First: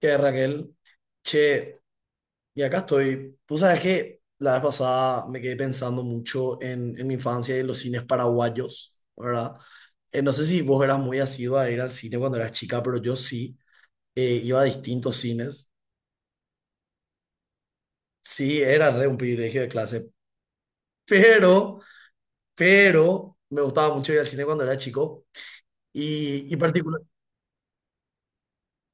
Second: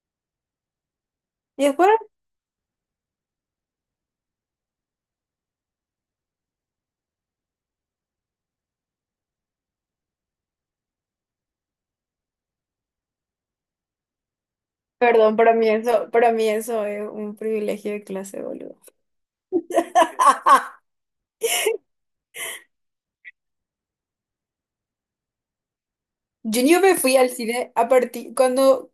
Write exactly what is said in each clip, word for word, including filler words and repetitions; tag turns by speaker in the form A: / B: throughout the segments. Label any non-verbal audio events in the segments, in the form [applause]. A: Que Raquel,
B: Y
A: che,
B: es por-
A: y acá estoy. Tú sabes que la vez pasada me quedé pensando mucho en, en mi infancia y en los cines paraguayos, ¿verdad? Eh, no sé si vos eras muy asidua a ir al cine cuando eras chica, pero yo sí, eh, iba a distintos
B: Perdón, para mí
A: cines.
B: eso, para mí eso es un privilegio de clase,
A: Sí,
B: boludo.
A: era re un privilegio de clase,
B: [laughs]
A: pero, pero me gustaba mucho ir al cine cuando era chico. Y, y
B: Yo yo me
A: particular,
B: fui al cine a partir, cuando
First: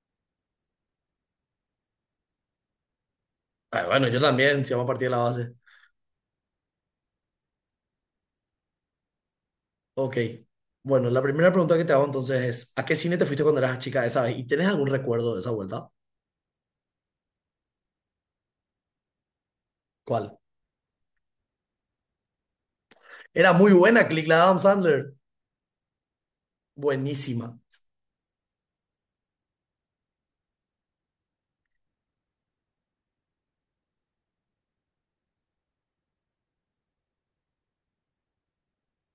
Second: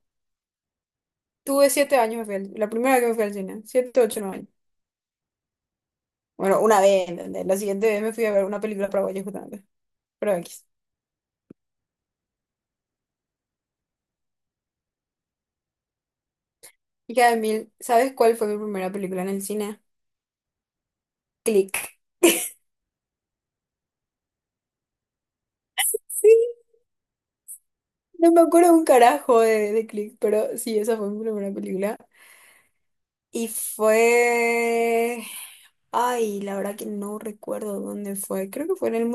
B: tuve siete años me fui al- la primera vez que me fui al cine,
A: ah,
B: siete,
A: bueno, yo
B: ocho, nueve años.
A: también, si vamos a partir de la base.
B: Bueno, una vez, ¿entendés? La siguiente vez me fui a ver una película paraguaya justamente,
A: Ok.
B: pero X.
A: Bueno, la primera pregunta que te hago entonces es, ¿a qué cine te fuiste cuando eras chica esa vez? ¿Y tenés algún recuerdo de esa vuelta?
B: Y cada mil, ¿sabes cuál fue mi primera película en el cine?
A: ¿Cuál?
B: Click.
A: Era muy buena, Click, la de Adam Sandler.
B: Sí,
A: Buenísima.
B: no me acuerdo un carajo de, de Click, pero sí, esa fue mi primera película. Y fue... Ay, la verdad que no recuerdo dónde fue. Creo que fue en el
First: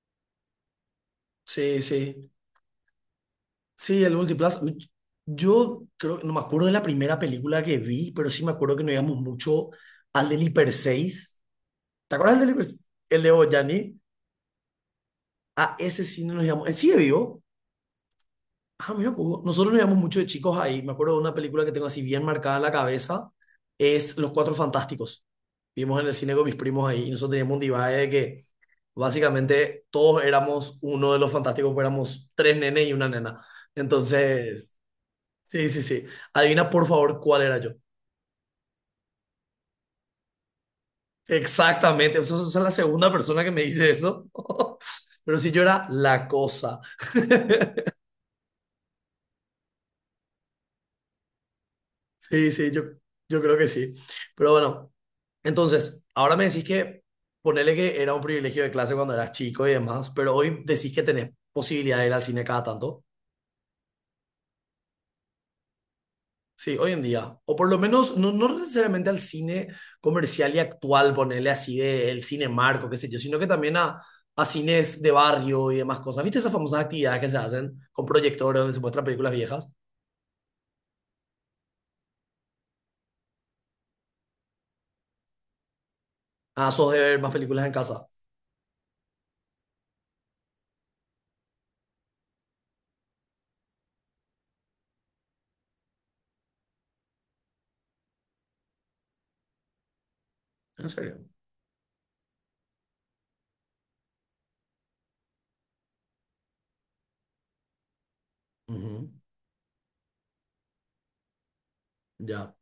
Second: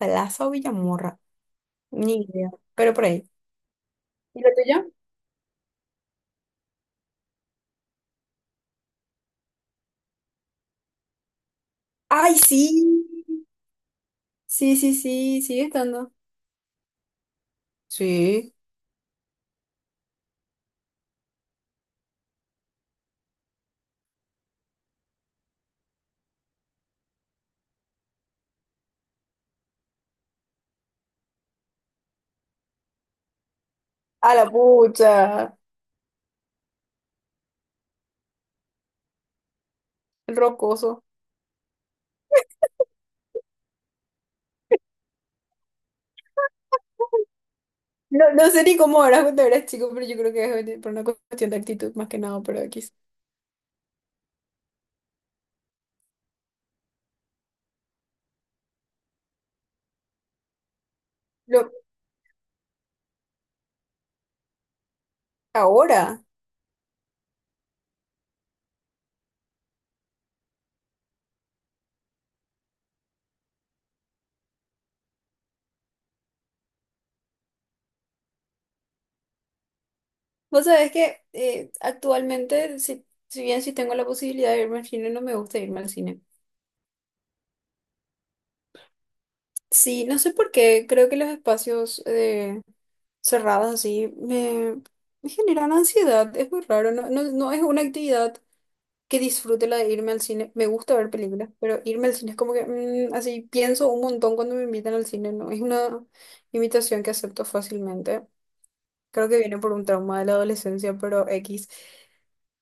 B: Multiplaza o Villamorra.
A: Sí,
B: Ni
A: sí.
B: idea. Pero por ahí.
A: Sí, el
B: ¿Y lo
A: Multiplus.
B: tuyo?
A: Yo creo, no me acuerdo de la primera película que vi, pero sí me acuerdo que nos íbamos mucho al del Hiper seis. ¿Te
B: ¡Ay,
A: acuerdas del
B: sí!
A: Hiper seis? El de Boyani.
B: Sí, sí, sí. Sigue
A: A ese
B: estando.
A: cine nos íbamos. ¿Sigue vivo?
B: Sí.
A: Ah, mira, Hugo, nosotros nos íbamos mucho de chicos ahí. Me acuerdo de una película que tengo así bien marcada en la cabeza, es Los Cuatro Fantásticos. Vimos en el cine con mis primos ahí y nosotros teníamos un divide de que básicamente todos éramos uno de los fantásticos, pues éramos tres nenes y una nena.
B: A la
A: Entonces,
B: pucha.
A: sí, sí, sí. Adivina por favor cuál era yo.
B: El rocoso.
A: Exactamente, eso eso es la segunda persona que me dice eso. [laughs] Pero sí, yo era la cosa.
B: No, no sé ni cómo eras cuando eras chico, pero yo creo que es por una cuestión de actitud más que nada,
A: Sí,
B: pero
A: sí,
B: aquí.
A: yo, yo creo que sí. Pero bueno. Entonces, ahora me decís que ponele que era un privilegio de clase cuando eras chico y demás, pero hoy decís que tenés
B: Lo,
A: posibilidad de ir al cine cada tanto.
B: ahora,
A: Sí, hoy en día. O por lo menos, no, no necesariamente al cine comercial y actual, ponele así de el cine marco, qué sé yo, sino que también a, a cines de barrio y demás cosas. ¿Viste esas famosas actividades que se hacen con proyectores donde se muestran películas viejas?
B: vos sabés que eh, actualmente, si, si bien sí tengo la posibilidad de irme al cine, no me gusta irme al cine.
A: Ah, sos de ver más películas en casa.
B: Sí, no sé por qué, creo que los espacios eh, cerrados así me, me generan ansiedad, es muy raro, no, no, no es una actividad que disfrute la de irme al cine, me
A: ¿En
B: gusta ver
A: serio?
B: películas, pero irme al cine es como que mm, así pienso un montón cuando me invitan al cine, no es una invitación que acepto fácilmente,
A: Ujú.
B: creo que viene por un trauma de la adolescencia, pero X,
A: Ya.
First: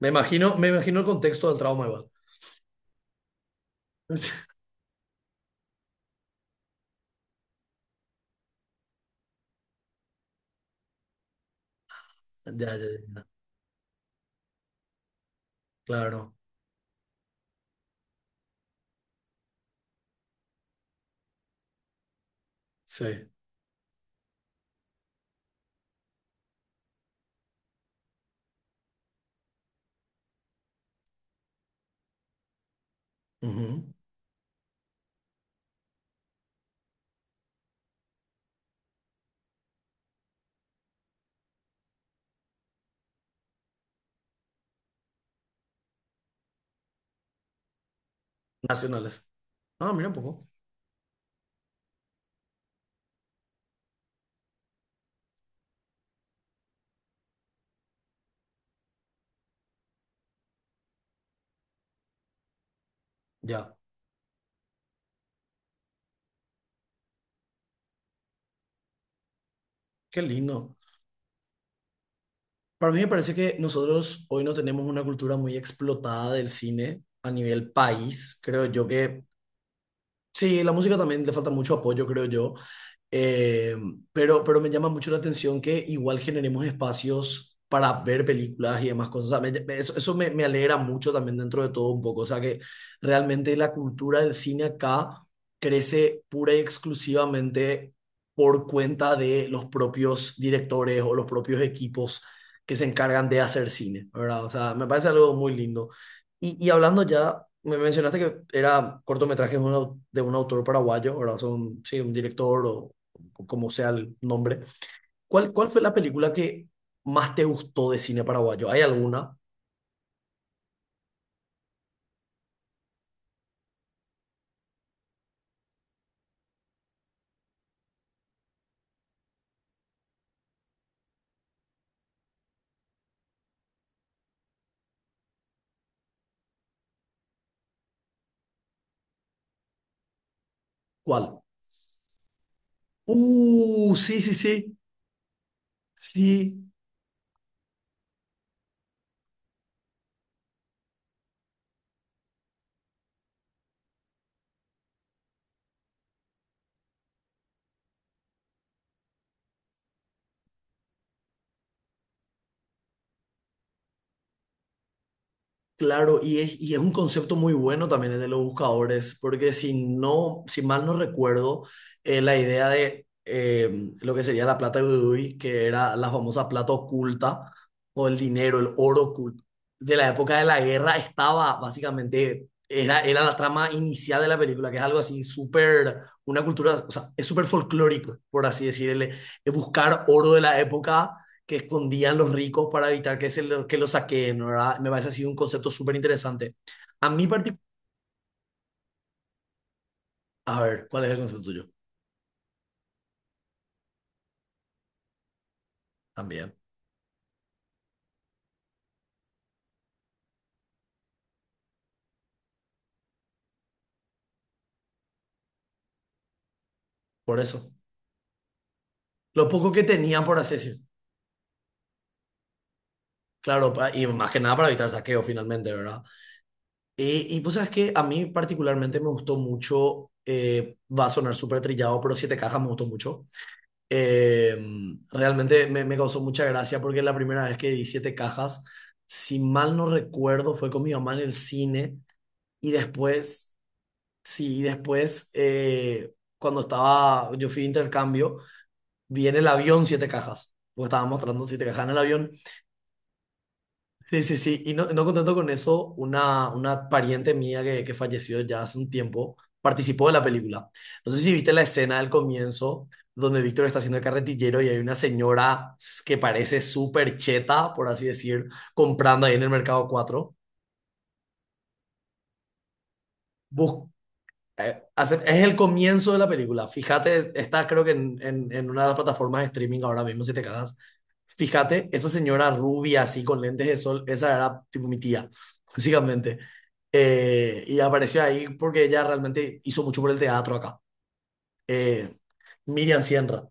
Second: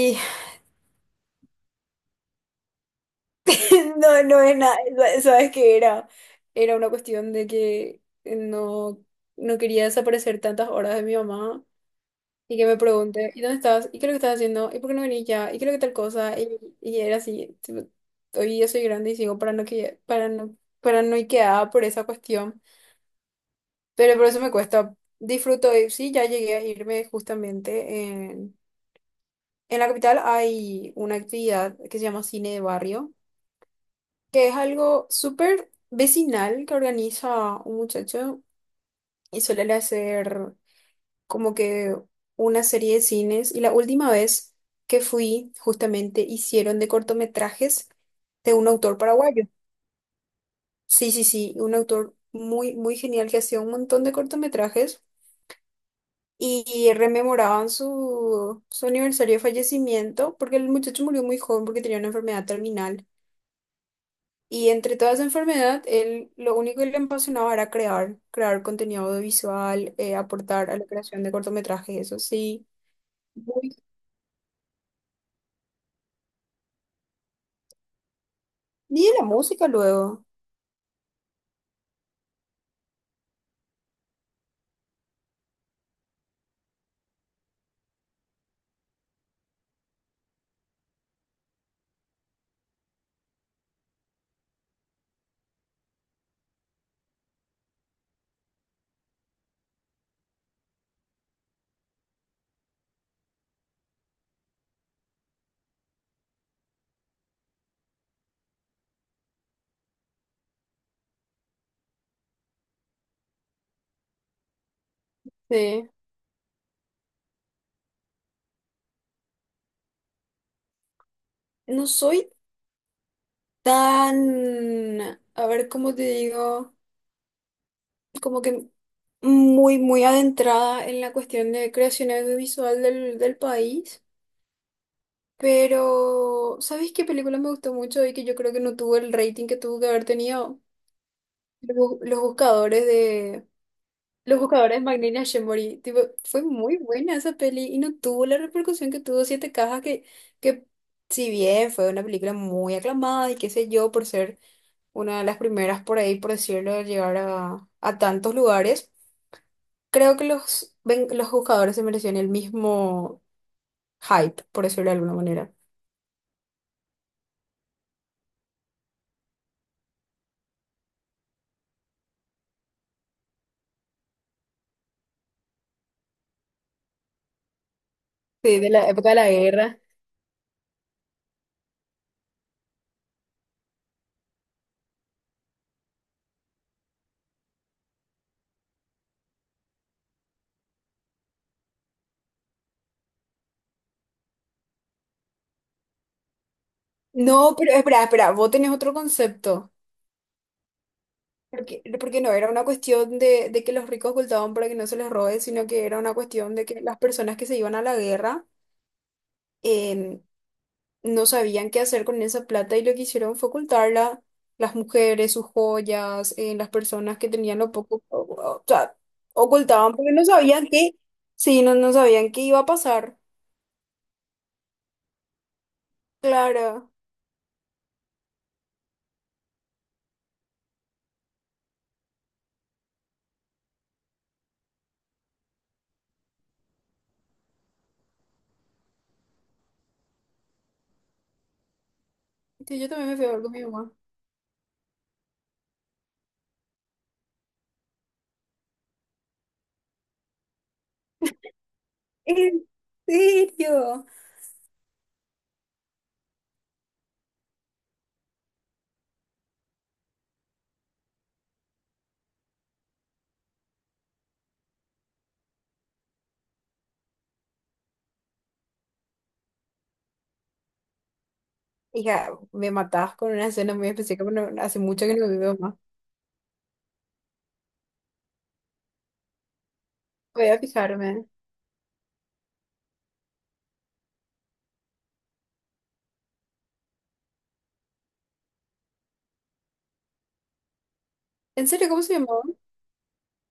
A: Me imagino, me imagino el contexto del trauma igual.
B: [laughs] no, no
A: [laughs]
B: es nada, sabes que era, era una cuestión de que no no quería desaparecer tantas horas de mi mamá. Y que
A: Ya, ya,
B: me
A: ya.
B: pregunte, ¿y dónde estás? ¿Y qué es lo que estás haciendo? ¿Y por qué no venís ya? ¿Y qué es lo que tal
A: Claro.
B: cosa? Y, y era así. Tipo, hoy ya soy grande y sigo parano que, parano, paranoiqueada por esa cuestión.
A: Sí.
B: Pero por eso me cuesta. Disfruto, y sí, ya llegué a irme justamente. En, en la capital hay una actividad que se llama cine de barrio,
A: Ujú.
B: que es algo súper vecinal que organiza un muchacho y suele hacer, como que una serie de cines, y la última vez que fui justamente hicieron de cortometrajes de un autor
A: Nacionales.
B: paraguayo.
A: Ah, mira un poco.
B: Sí, sí, sí, un autor muy, muy genial que hacía un montón de cortometrajes y, y rememoraban su, su aniversario de fallecimiento porque el muchacho murió muy joven porque tenía una enfermedad terminal.
A: Ya.
B: Y entre toda esa enfermedad, él lo único que le apasionaba era crear, crear contenido audiovisual, eh,
A: Qué
B: aportar
A: lindo.
B: a la creación de cortometrajes, eso sí.
A: Para mí me parece que nosotros hoy no tenemos una cultura muy explotada del cine a nivel país. Creo yo
B: Y de
A: que.
B: la música luego.
A: Sí, la música también le falta mucho apoyo, creo yo. Eh, pero, pero me llama mucho la atención que igual generemos espacios para ver películas y demás cosas. O sea, me- me- eso eso me, me alegra mucho también dentro de todo un poco. O sea, que realmente la cultura del cine acá crece pura y exclusivamente por cuenta de los propios directores o los propios equipos que se encargan de hacer cine, ¿verdad? O sea, me parece algo muy lindo. Y, y hablando ya, me mencionaste que era cortometraje de un, au- de un autor paraguayo, ahora son sí, un director o, o como sea el nombre. ¿Cuál, cuál fue
B: Sí.
A: la película que más te gustó de cine paraguayo? ¿Hay alguna?
B: No soy tan, a ver, ¿cómo te digo? Como que muy, muy adentrada en la cuestión de creación audiovisual del, del país. Pero, ¿sabes qué película me gustó mucho y que yo creo que no tuvo el rating que tuvo que haber tenido?
A: ¿Cuál?
B: Los, Bu- Los Buscadores.
A: Uh, sí, sí,
B: Los
A: sí.
B: buscadores Magnini Shemori, tipo, fue
A: Sí.
B: muy buena esa peli y no tuvo la repercusión que tuvo Siete Cajas, que, que si bien fue una película muy aclamada y qué sé yo, por ser una de las primeras por ahí, por decirlo, de llegar a, a tantos lugares, creo que los, ven- los buscadores se merecían el mismo hype, por decirlo de alguna manera.
A: Claro, y es, y es, un concepto muy bueno también el de los buscadores, porque si no, si mal no recuerdo, eh, la idea de eh, lo que sería la plata de Udui, que era la famosa plata oculta, o el
B: Sí,
A: dinero, el
B: de la
A: oro
B: época de la
A: oculto,
B: guerra.
A: de la época de la guerra estaba básicamente, era, era la trama inicial de la película, que es algo así súper, una cultura, o sea, es súper folclórico, por así decirle, buscar oro de la época que escondían los ricos para evitar que, se lo, que los saqueen, ¿verdad? Me parece así un concepto súper interesante. A mí
B: No,
A: particular,
B: pero espera, espera, vos tenés otro concepto.
A: a ver, ¿cuál es el concepto tuyo?
B: Porque, porque no era una cuestión de, de que los ricos ocultaban para que no se les robe, sino que era una
A: También,
B: cuestión de que las personas que se iban a la guerra em, no sabían qué hacer con esa plata y lo que hicieron fue ocultarla, las mujeres, sus joyas, eh, las personas que
A: por
B: tenían
A: eso.
B: lo poco, o, o sea,
A: Lo poco que
B: ocultaban porque
A: tenían
B: no
A: por
B: sabían
A: acceso.
B: qué, sí, no, no sabían qué iba a pasar.
A: Claro, pa- y más que nada para evitar saqueo finalmente, ¿verdad?
B: Claro,
A: Y, y pues sabes que a mí particularmente me gustó mucho, eh, va a sonar súper trillado, pero Siete Cajas me gustó mucho. Eh, realmente me, me causó mucha gracia porque la primera vez que vi Siete Cajas, si mal no recuerdo, fue con mi mamá en el cine y
B: sí, yo también me fui a ver
A: después.
B: con mi mamá.
A: Sí, después, eh, cuando estaba, yo fui de intercambio, vi en el avión siete cajas, porque estaba mostrando siete cajas en el avión.
B: ¿En serio?
A: Sí, sí, sí, y no, no contento con eso, una, una pariente mía que, que falleció ya hace un tiempo participó de la película. No sé si viste la escena del comienzo, donde Víctor está haciendo el carretillero y hay una señora que parece súper cheta, por así decir, comprando ahí en el mercado cuatro.
B: Hija, me matás con una escena muy específica, pero no- hace
A: Eh,
B: mucho que
A: hace-
B: no
A: es el
B: veo más.
A: comienzo de la película. Fíjate, es- está creo que en, en- en una de las plataformas de streaming ahora mismo, si te
B: Voy a
A: cagas.
B: fijarme.
A: Fíjate, esa señora rubia así con lentes de sol, esa era tipo mi tía, básicamente. Eh, y apareció ahí porque ella realmente hizo mucho por el teatro acá.
B: ¿En serio? ¿Cómo
A: Eh,
B: se llamaba?
A: Miriam Sierra.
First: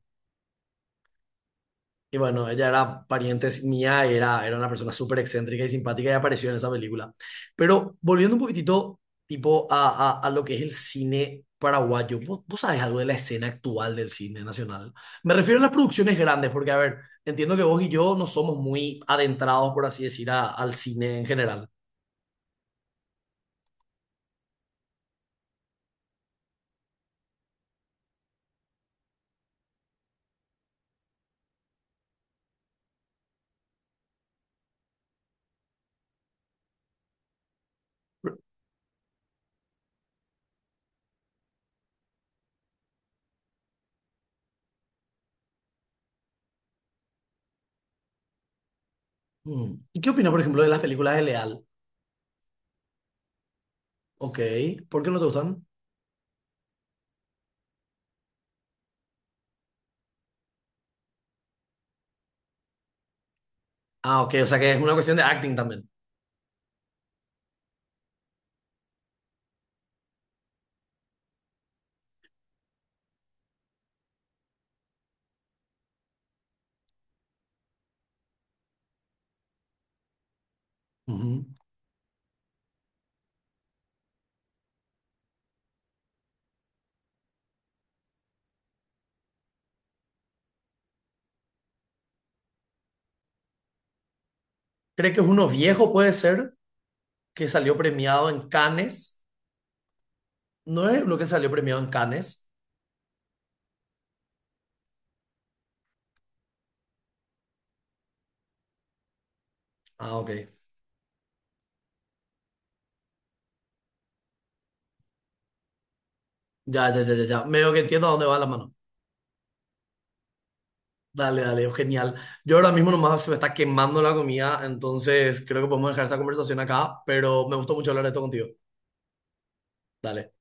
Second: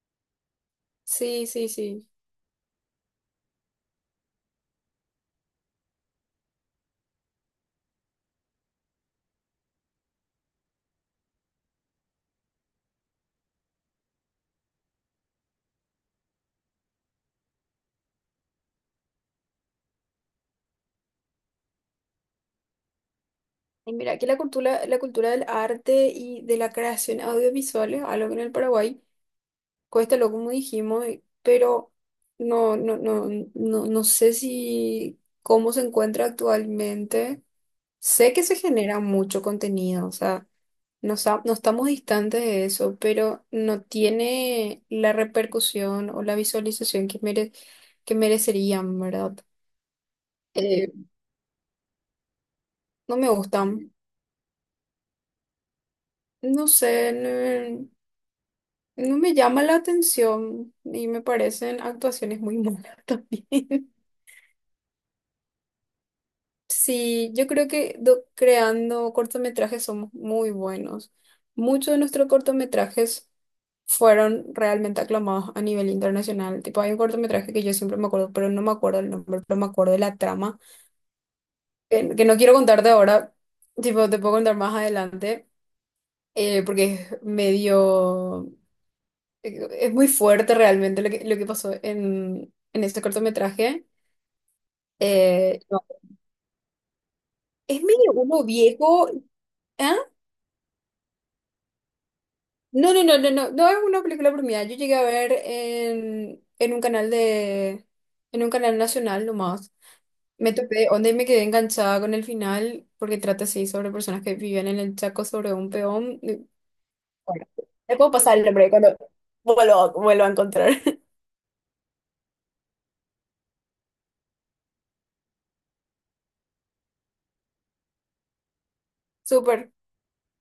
B: Sí, sí, sí.
A: Y bueno, ella era pariente mía, y era, era una persona súper excéntrica y simpática y apareció en esa película. Pero volviendo un poquitito, tipo, a, a, a lo que es el cine paraguayo, ¿vos, vos sabés algo de la escena actual del cine nacional? Me refiero a las producciones grandes, porque, a ver, entiendo que vos y yo no somos muy adentrados, por así decir, a- al cine en general.
B: Y mira, aquí la cultura, la cultura del arte y de la creación audiovisual es algo que en el Paraguay cuesta lo como dijimos, eh, pero no, no, no, no, no sé si cómo se encuentra actualmente. Sé que se genera mucho contenido, o sea, no, sa- no estamos distantes de eso, pero no tiene la repercusión o la visualización que mere- que merecerían, ¿verdad?
A: Mm. ¿Y qué opinas, por ejemplo, de las
B: Eh,
A: películas de Leal?
B: no me gustan.
A: Ok, ¿por qué no te gustan?
B: No sé, no, no me llama la atención y me parecen actuaciones muy malas [laughs] también.
A: Ah, ok, o sea que es una cuestión de acting también.
B: Sí, yo creo que do- creando cortometrajes somos muy buenos. Muchos de nuestros cortometrajes fueron realmente aclamados a nivel internacional. Tipo, hay un cortometraje que yo siempre me acuerdo, pero no me acuerdo el nombre, pero me acuerdo de la trama,
A: Ujú.
B: que, que no quiero contarte ahora, tipo, te puedo contar más adelante, eh, porque es medio... eh, es muy fuerte realmente lo que, lo que pasó en, en este cortometraje.
A: ¿Crees que es uno
B: Eh, no,
A: viejo, puede ser? Que salió
B: es medio
A: premiado
B: uno
A: en
B: viejo.
A: Cannes.
B: ¿Ah?
A: ¿No es lo que salió premiado en Cannes?
B: No, no, no, no, no. No es una película premiada. Yo llegué a ver en, en un canal de, en un canal nacional nomás.
A: Ah, ok.
B: Me topé, donde me quedé enganchada con el final, porque trata así sobre personas que viven en el Chaco sobre un peón. Y,
A: Ya, ya, ya, ya, ya.
B: bueno,
A: Medio que
B: le
A: entiendo a
B: puedo
A: dónde
B: pasar
A: va la
B: el nombre
A: mano.
B: cuando vuelvo, vuelvo a encontrar. [laughs]
A: Dale, dale, genial. Yo ahora mismo nomás se me está quemando la comida, entonces creo que podemos dejar esta conversación acá, pero me gustó mucho hablar de esto contigo.
B: Súper.
A: Dale.